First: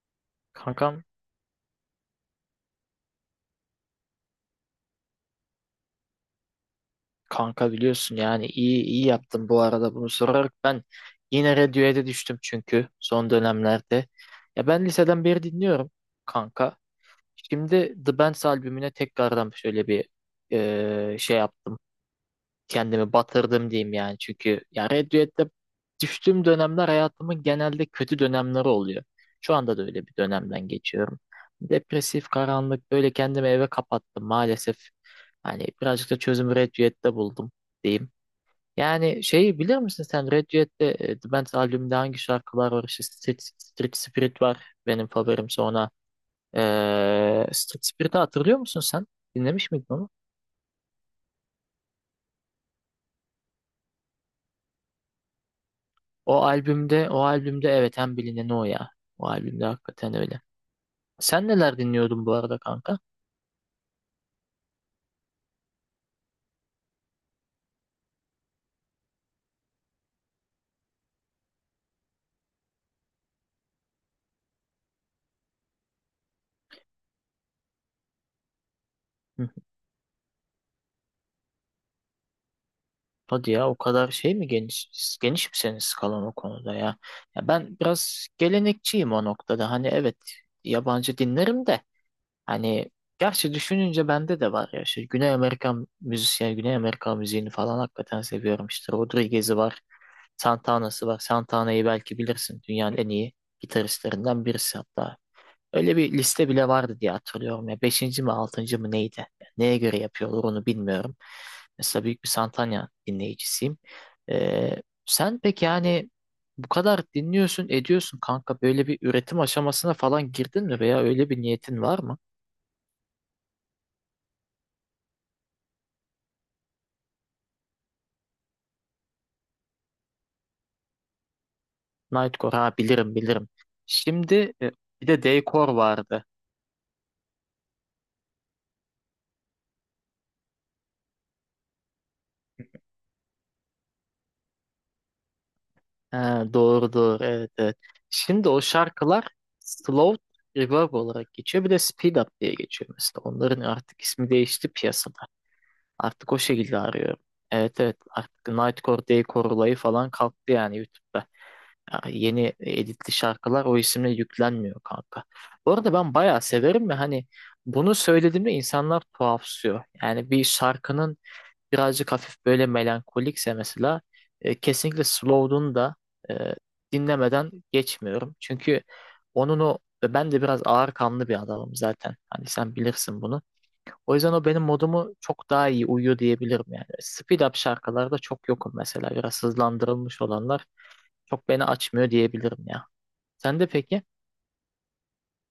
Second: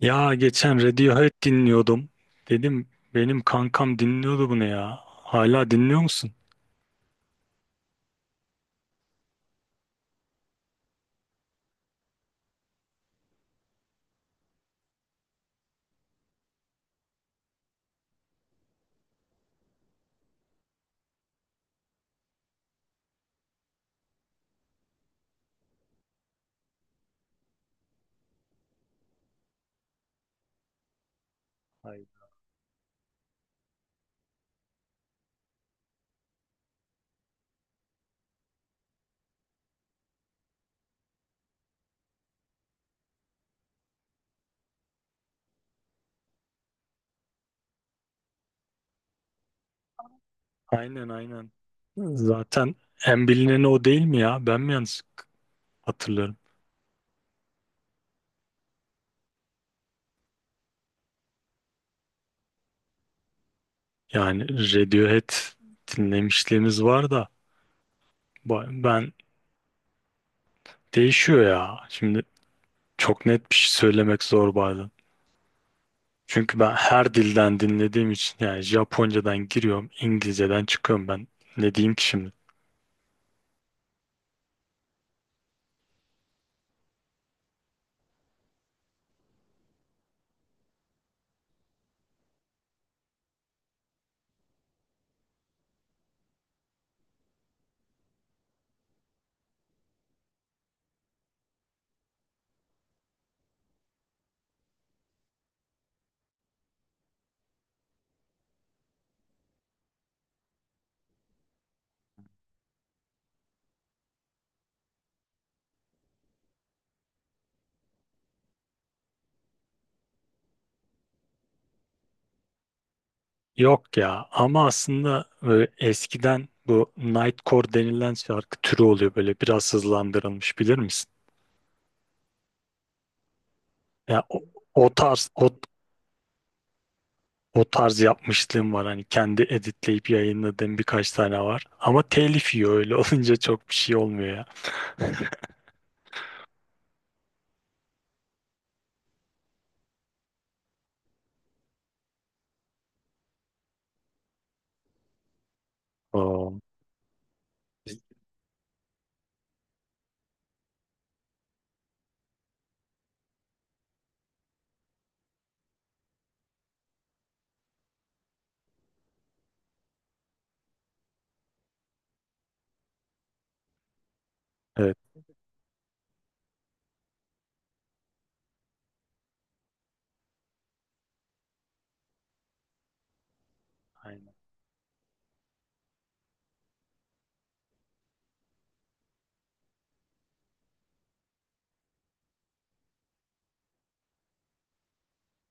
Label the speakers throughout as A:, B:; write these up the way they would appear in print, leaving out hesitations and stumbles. A: Ya geçen
B: Kankam,
A: Radiohead dinliyordum. Dedim benim kankam dinliyordu bunu ya. Hala dinliyor musun?
B: kanka biliyorsun yani iyi yaptım bu arada bunu sorarak ben yine radyoya düştüm çünkü son dönemlerde. Ya ben liseden beri dinliyorum kanka. Şimdi The Bands albümüne tekrardan şöyle bir şey yaptım. Kendimi batırdım diyeyim yani. Çünkü ya Red Duet'te düştüğüm dönemler hayatımın genelde kötü dönemleri oluyor. Şu anda da öyle bir dönemden geçiyorum.
A: Hayır.
B: Depresif, karanlık böyle kendimi eve kapattım maalesef. Hani birazcık da çözümü Red Duet'te buldum diyeyim. Yani şeyi bilir misin sen Red Duet'te The Band's albümünde hangi şarkılar var? İşte Street, Street Spirit var benim favorim sonra. E, Street Spirit'i hatırlıyor musun sen? Dinlemiş miydin onu?
A: Aynen aynen. Zaten en bilineni o değil mi ya? Ben mi yanlış hatırlıyorum?
B: O albümde evet en bilineni o ya. O albümde hakikaten öyle. Sen neler dinliyordun bu arada kanka?
A: Yani Radiohead dinlemişliğimiz var da ben değişiyor ya. Şimdi çok net bir şey söylemek zor bazen. Çünkü ben her dilden dinlediğim için yani
B: Hı
A: Japoncadan
B: hı.
A: giriyorum, İngilizceden çıkıyorum ben. Ne diyeyim ki şimdi?
B: Hadi ya o kadar şey mi, geniş mi senin skalan o konuda ya? Ya ben biraz gelenekçiyim o noktada. Hani evet yabancı dinlerim de. Hani gerçi düşününce bende de var ya işte Güney Amerika müzisyen, Güney Amerika müziğini falan hakikaten seviyorum işte. Rodriguez'i var, Santana'sı var. Santana'yı belki bilirsin dünyanın en iyi gitaristlerinden birisi hatta. Öyle bir liste bile vardı diye hatırlıyorum ya. Beşinci mi altıncı mı neydi? Neye göre yapıyorlar onu bilmiyorum. Mesela büyük bir Santana dinleyicisiyim. Sen peki yani bu kadar dinliyorsun, ediyorsun kanka böyle bir üretim aşamasına falan girdin mi veya öyle bir niyetin var mı?
A: Yok ya ama aslında böyle eskiden bu Nightcore denilen şarkı türü oluyor böyle biraz hızlandırılmış bilir misin?
B: Nightcore ha, bilirim.
A: Ya o,
B: Şimdi
A: o
B: bir
A: tarz
B: de
A: o,
B: Daycore vardı.
A: O tarz yapmışlığım var hani kendi editleyip yayınladığım birkaç tane var ama telif yiyor öyle olunca çok bir şey olmuyor ya.
B: Ha, doğru evet evet. Şimdi o şarkılar Slow Reverb olarak geçiyor. Bir de Speed Up diye geçiyor mesela. Onların artık ismi değişti piyasada. Artık o
A: Oo,
B: şekilde arıyorum. Evet evet, artık Nightcore, Daycore olayı falan kalktı yani YouTube'da. Ya yeni editli şarkılar o isimle yüklenmiyor kanka. Bu arada ben bayağı severim ve hani bunu söylediğimde insanlar tuhafsıyor. Yani bir şarkının birazcık hafif böyle melankolikse mesela
A: evet.
B: kesinlikle Slow'dun da e, dinlemeden geçmiyorum. Çünkü onun ben de biraz ağır kanlı bir adamım zaten. Hani sen bilirsin bunu. O yüzden
A: Aynen.
B: o benim modumu çok daha iyi uyuyor diyebilirim yani. Speed up şarkılarda çok yokum mesela. Biraz hızlandırılmış olanlar çok beni açmıyor diyebilirim ya. Sen de peki?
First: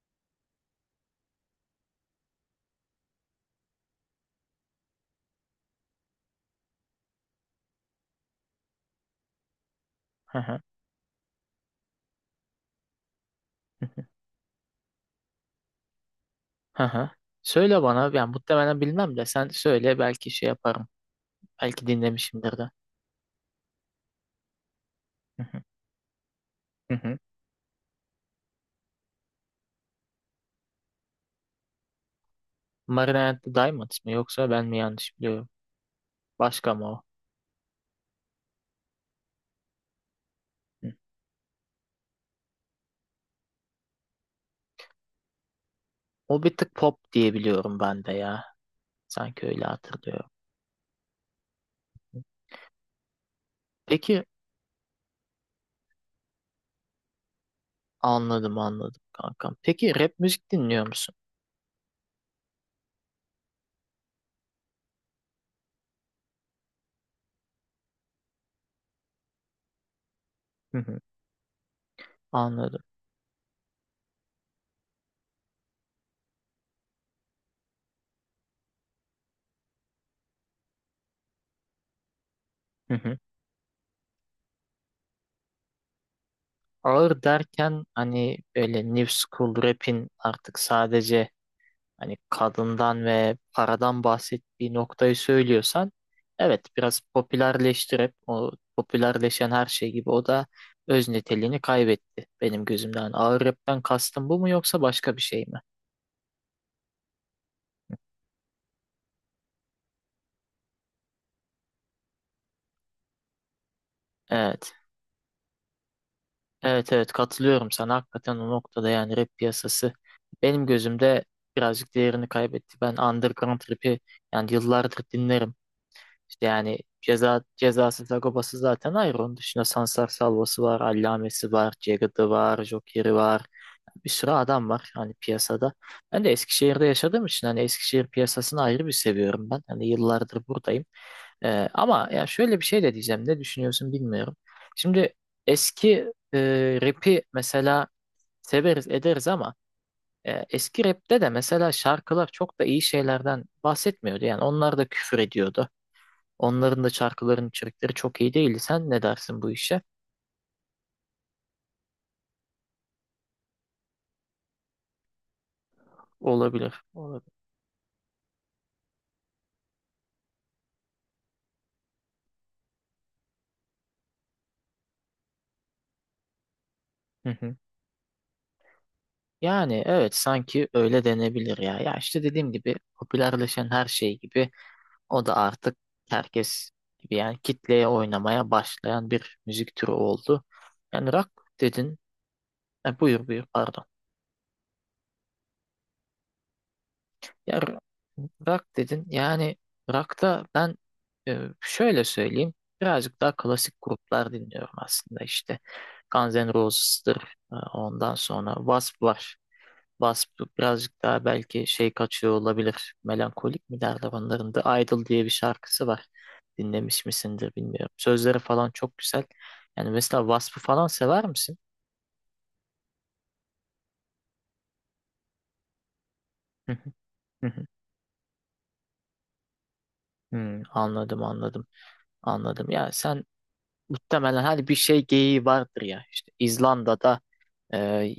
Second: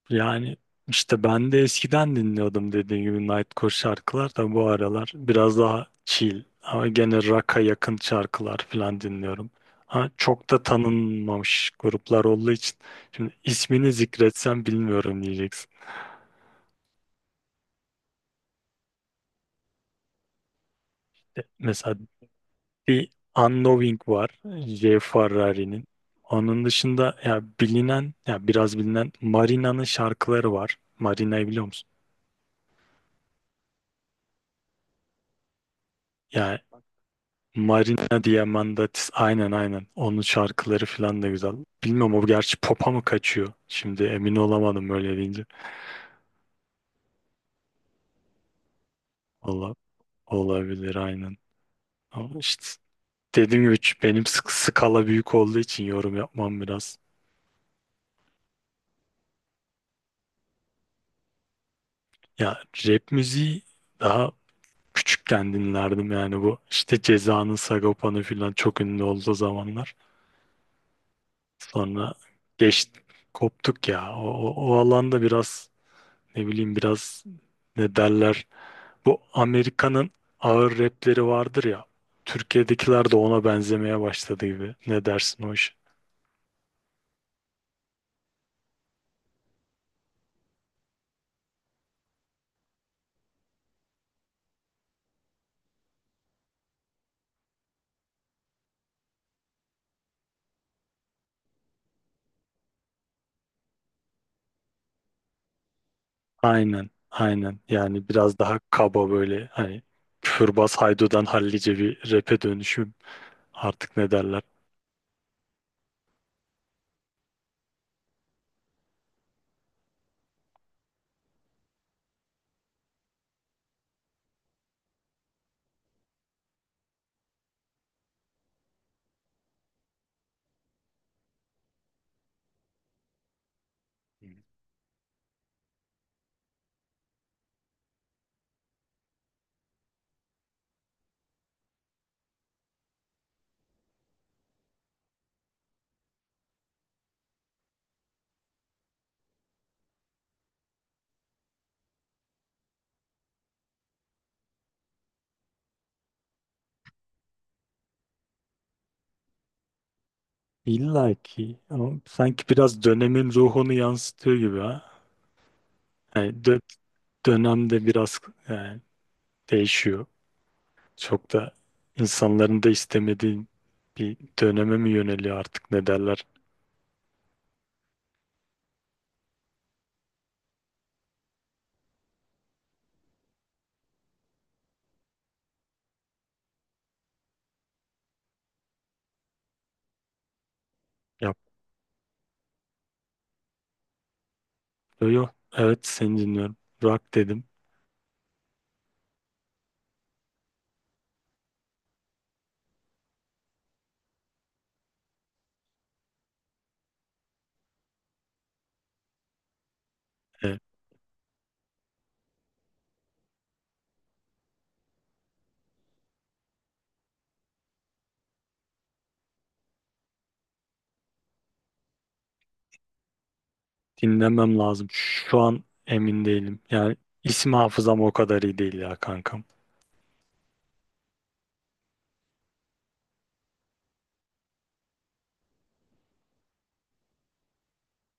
A: Yani işte ben de eskiden dinliyordum dediğim gibi Nightcore şarkılar da bu aralar biraz daha chill ama gene rock'a yakın şarkılar falan dinliyorum. Ama
B: Hı
A: çok
B: hı.
A: da tanınmamış gruplar olduğu için şimdi ismini zikretsem bilmiyorum diyeceksin.
B: Hı hı. Söyle bana. Yani muhtemelen bilmem de sen söyle, belki şey yaparım. Belki
A: Mesela
B: dinlemişimdir de.
A: bir Unknowing var J.
B: Hı hı.
A: Ferrari'nin. Onun
B: Hı
A: dışında
B: hı.
A: ya bilinen ya biraz bilinen Marina'nın şarkıları var. Marina'yı biliyor musun?
B: Marina and the Diamonds mı yoksa ben mi yanlış biliyorum?
A: Ya
B: Başka mı o?
A: Marina Diamantatis aynen aynen. Onun şarkıları
B: Hı.
A: falan da güzel. Bilmiyorum o gerçi pop'a mı kaçıyor? Şimdi emin olamadım öyle deyince.
B: O bir tık pop diye biliyorum ben de ya. Sanki öyle
A: Ola,
B: hatırlıyorum.
A: Olabilir aynen. Ama işte dediğim gibi
B: Peki,
A: benim sık skala büyük olduğu için yorum yapmam biraz.
B: anladım kankam. Peki rap müzik dinliyor musun?
A: Ya rap müziği daha küçükken dinlerdim yani bu işte Ceza'nın Sagopa'nı falan çok ünlü olduğu zamanlar.
B: Hı hı,
A: Sonra
B: anladım.
A: geç koptuk ya. O alanda biraz ne bileyim biraz ne derler. Bu Amerika'nın ağır rapleri vardır ya.
B: Hı
A: Türkiye'dekiler de
B: hı.
A: ona benzemeye başladı gibi. Ne dersin o iş?
B: Ağır derken hani böyle new school rap'in artık sadece hani kadından ve paradan bahsettiği noktayı söylüyorsan evet, biraz popülerleştirip o popülerleşen her şey gibi o da öz niteliğini kaybetti benim gözümden. Hani ağır rapten kastım bu mu yoksa başka bir şey mi?
A: Aynen, aynen. Yani biraz daha kaba böyle hani küfürbaz Haydo'dan hallice bir rap'e dönüşüm artık ne derler.
B: Evet. Evet evet, katılıyorum sana. Hakikaten o noktada yani rap piyasası benim gözümde birazcık değerini kaybetti. Ben underground rap'i yani yıllardır dinlerim. İşte yani ceza cezası Sagopa'sı zaten ayrı. Onun dışında Sansar Salva'sı var, Allame'si var, Jagged'ı var, Joker'i var. Bir sürü adam var hani piyasada. Ben de Eskişehir'de yaşadığım için hani Eskişehir piyasasını ayrı bir seviyorum ben. Hani yıllardır buradayım. Ama ya şöyle bir şey de diyeceğim. Ne düşünüyorsun bilmiyorum. Şimdi eski rap'i mesela severiz ederiz ama eski rap'te de mesela şarkılar çok da iyi şeylerden bahsetmiyordu. Yani onlar da küfür ediyordu. Onların da şarkıların içerikleri çok iyi değildi. Sen ne dersin bu işe?
A: İlla ki ama sanki biraz dönemin ruhunu yansıtıyor gibi ha. Yani dö-
B: Olabilir. Olabilir.
A: Dönemde biraz yani değişiyor. Çok da insanların da istemediği bir döneme mi yöneliyor artık ne derler.
B: Hı hı. Yani evet, sanki öyle denebilir ya. Ya işte dediğim gibi popülerleşen her şey gibi o da artık herkes gibi yani kitleye oynamaya başlayan bir müzik türü oldu. Yani rock
A: Yok,
B: dedin. Buyur buyur pardon.
A: yo. Evet seni dinliyorum. Rock dedim.
B: Ya r- rock dedin. Yani rock'ta ben şöyle söyleyeyim. Birazcık daha klasik gruplar dinliyorum aslında işte. Guns N' Roses'tır. E, Ondan sonra Wasp var. Wasp
A: E,
B: birazcık daha belki şey kaçıyor olabilir. Melankolik mi derler onların da. Idol diye bir şarkısı var. Dinlemiş misindir bilmiyorum. Sözleri falan çok güzel. Yani mesela Wasp'ı falan sever misin?
A: Dinlemem lazım. Şu an emin değilim.
B: Hı hı,
A: Yani
B: hı
A: isim
B: hı.
A: hafızam o kadar iyi değil ya kankam.
B: Hmm, anladım. Ya sen muhtemelen hani bir şey geyiği vardır ya. İşte İzlanda'da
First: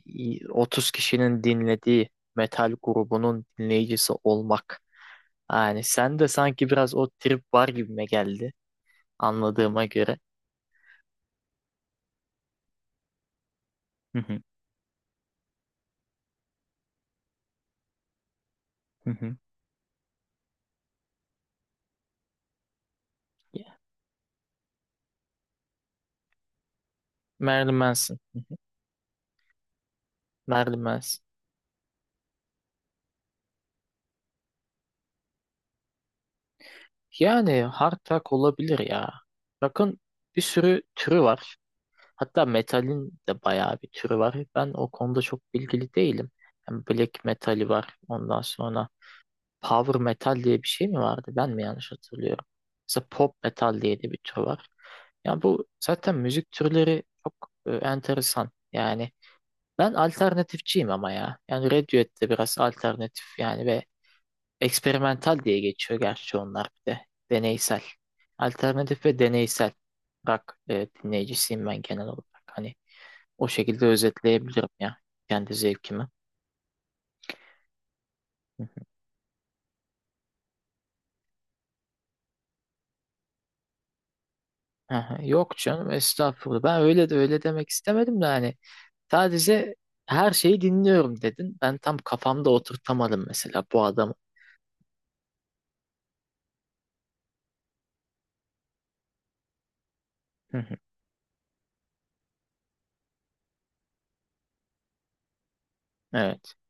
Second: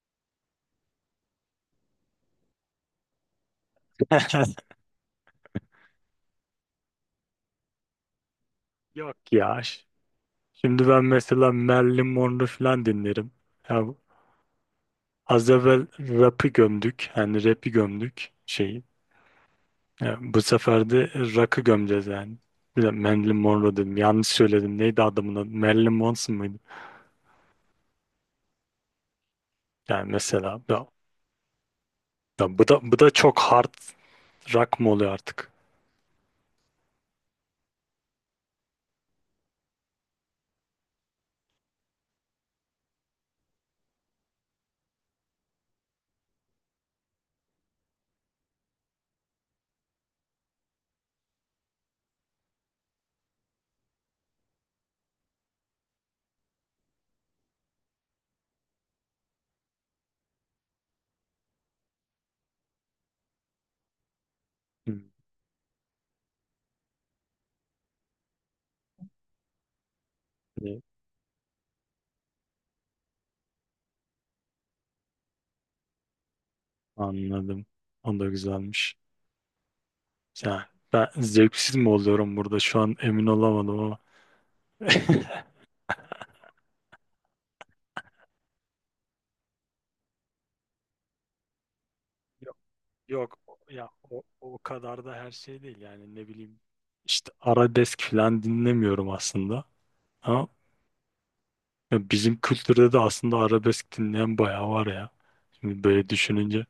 B: 30 kişinin dinlediği metal grubunun dinleyicisi olmak. Yani sen de sanki biraz o trip var gibime geldi
A: Yok ya.
B: anladığıma göre.
A: Şimdi ben mesela Marilyn Monroe falan dinlerim. Ya bu-
B: Hı hı,
A: Az evvel rap'i gömdük. Yani rap'i gömdük şeyi.
B: hı hı.
A: Ya bu sefer de rock'ı gömeceğiz yani. Bir de Marilyn Monroe
B: Ya,
A: dedim. Yanlış söyledim. Neydi adamın adı? Marilyn Manson mıydı?
B: Marilyn Manson. Hı hı.
A: Yani mesela
B: Marilyn
A: ya,
B: Manson.
A: ya bu da çok hard rock mı oluyor artık?
B: Yani hard rock olabilir ya. Bakın bir sürü türü var. Hatta metalin de bayağı bir türü var. Ben o konuda çok bilgili değilim. Yani black metali var. Ondan sonra power metal diye bir şey mi vardı? Ben mi yanlış hatırlıyorum? Mesela pop metal diye de bir tür var. Ya bu zaten müzik türleri çok enteresan. Yani ben alternatifçiyim ama ya. Yani Radiohead de biraz alternatif yani ve
A: Hmm,
B: eksperimental diye geçiyor gerçi onlar bir de. Deneysel. Alternatif ve deneysel rock
A: e,
B: dinleyicisiyim ben genel olarak. Hani o şekilde özetleyebilirim ya kendi zevkimi.
A: Anladım. O da güzelmiş. Yani ben zevksiz mi oluyorum burada? Şu an emin olamadım ama.
B: Aha, yok canım estağfurullah. Ben öyle de öyle demek istemedim de hani sadece her şeyi dinliyorum dedin. Ben tam kafamda
A: Yok,
B: oturtamadım
A: yok
B: mesela bu
A: ya
B: adamı.
A: o kadar da her şey değil yani ne bileyim işte arabesk falan dinlemiyorum aslında ama
B: Hı hı.
A: ya bizim kültürde de aslında arabesk dinleyen bayağı var ya şimdi böyle
B: Evet.
A: düşününce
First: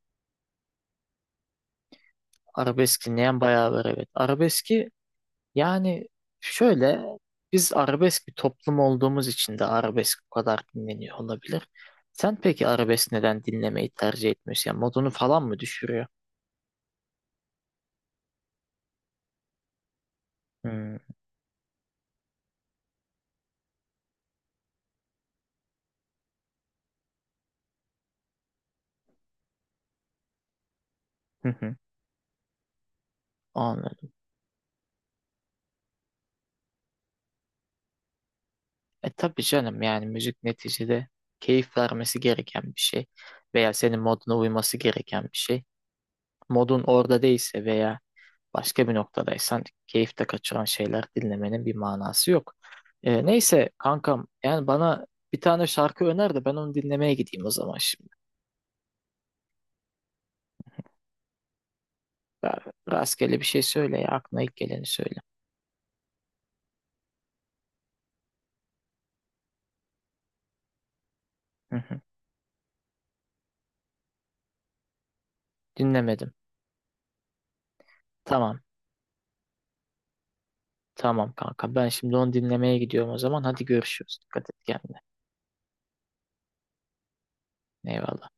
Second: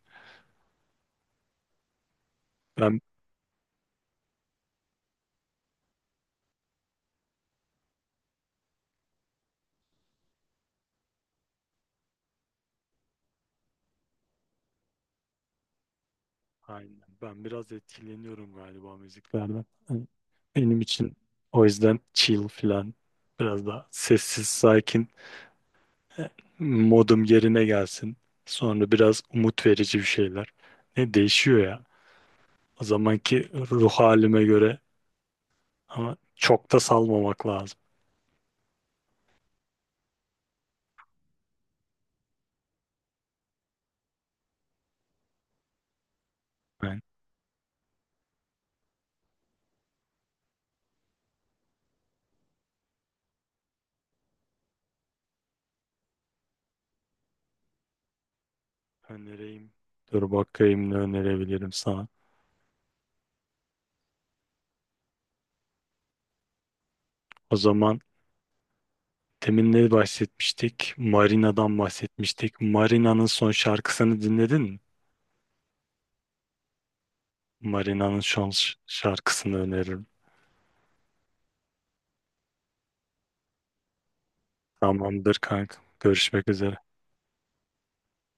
A: ben.
B: Arabesk dinleyen bayağı var evet. Arabeski yani şöyle, biz arabesk bir toplum olduğumuz için de arabesk bu kadar dinleniyor olabilir. Sen peki arabesk neden dinlemeyi tercih etmiyorsun? Yani modunu falan mı düşürüyor?
A: Aynen. Ben biraz etkileniyorum galiba müziklerden. Hani benim
B: Hmm.
A: için o yüzden chill falan biraz daha sessiz, sakin, e, modum yerine gelsin. Sonra biraz umut verici bir şeyler. Ne
B: Hı
A: değişiyor
B: hı.
A: ya. O zamanki ruh
B: Anladım.
A: halime göre ama çok da salmamak lazım.
B: E tabii canım, yani müzik neticede keyif vermesi gereken bir şey veya senin moduna uyması gereken bir şey. Modun
A: Ben
B: orada değilse veya başka bir noktadaysan keyif de kaçıran şeyler dinlemenin bir manası yok. Neyse kankam, yani bana bir tane şarkı öner de ben onu dinlemeye gideyim o zaman şimdi.
A: önereyim. Dur bakayım ne önerebilirim sana.
B: Ya, rastgele bir şey söyle ya, aklına ilk geleni söyle.
A: O zaman demin ne bahsetmiştik?
B: Hı
A: Marina'dan
B: hı.
A: bahsetmiştik. Marina'nın son şarkısını dinledin mi?
B: Dinlemedim.
A: Marina'nın son
B: Tamam
A: şarkısını öneririm.
B: tamam kanka, ben şimdi onu dinlemeye gidiyorum o zaman, hadi görüşürüz. Dikkat et kendine.
A: Tamamdır kanka. Görüşmek üzere.
B: Eyvallah.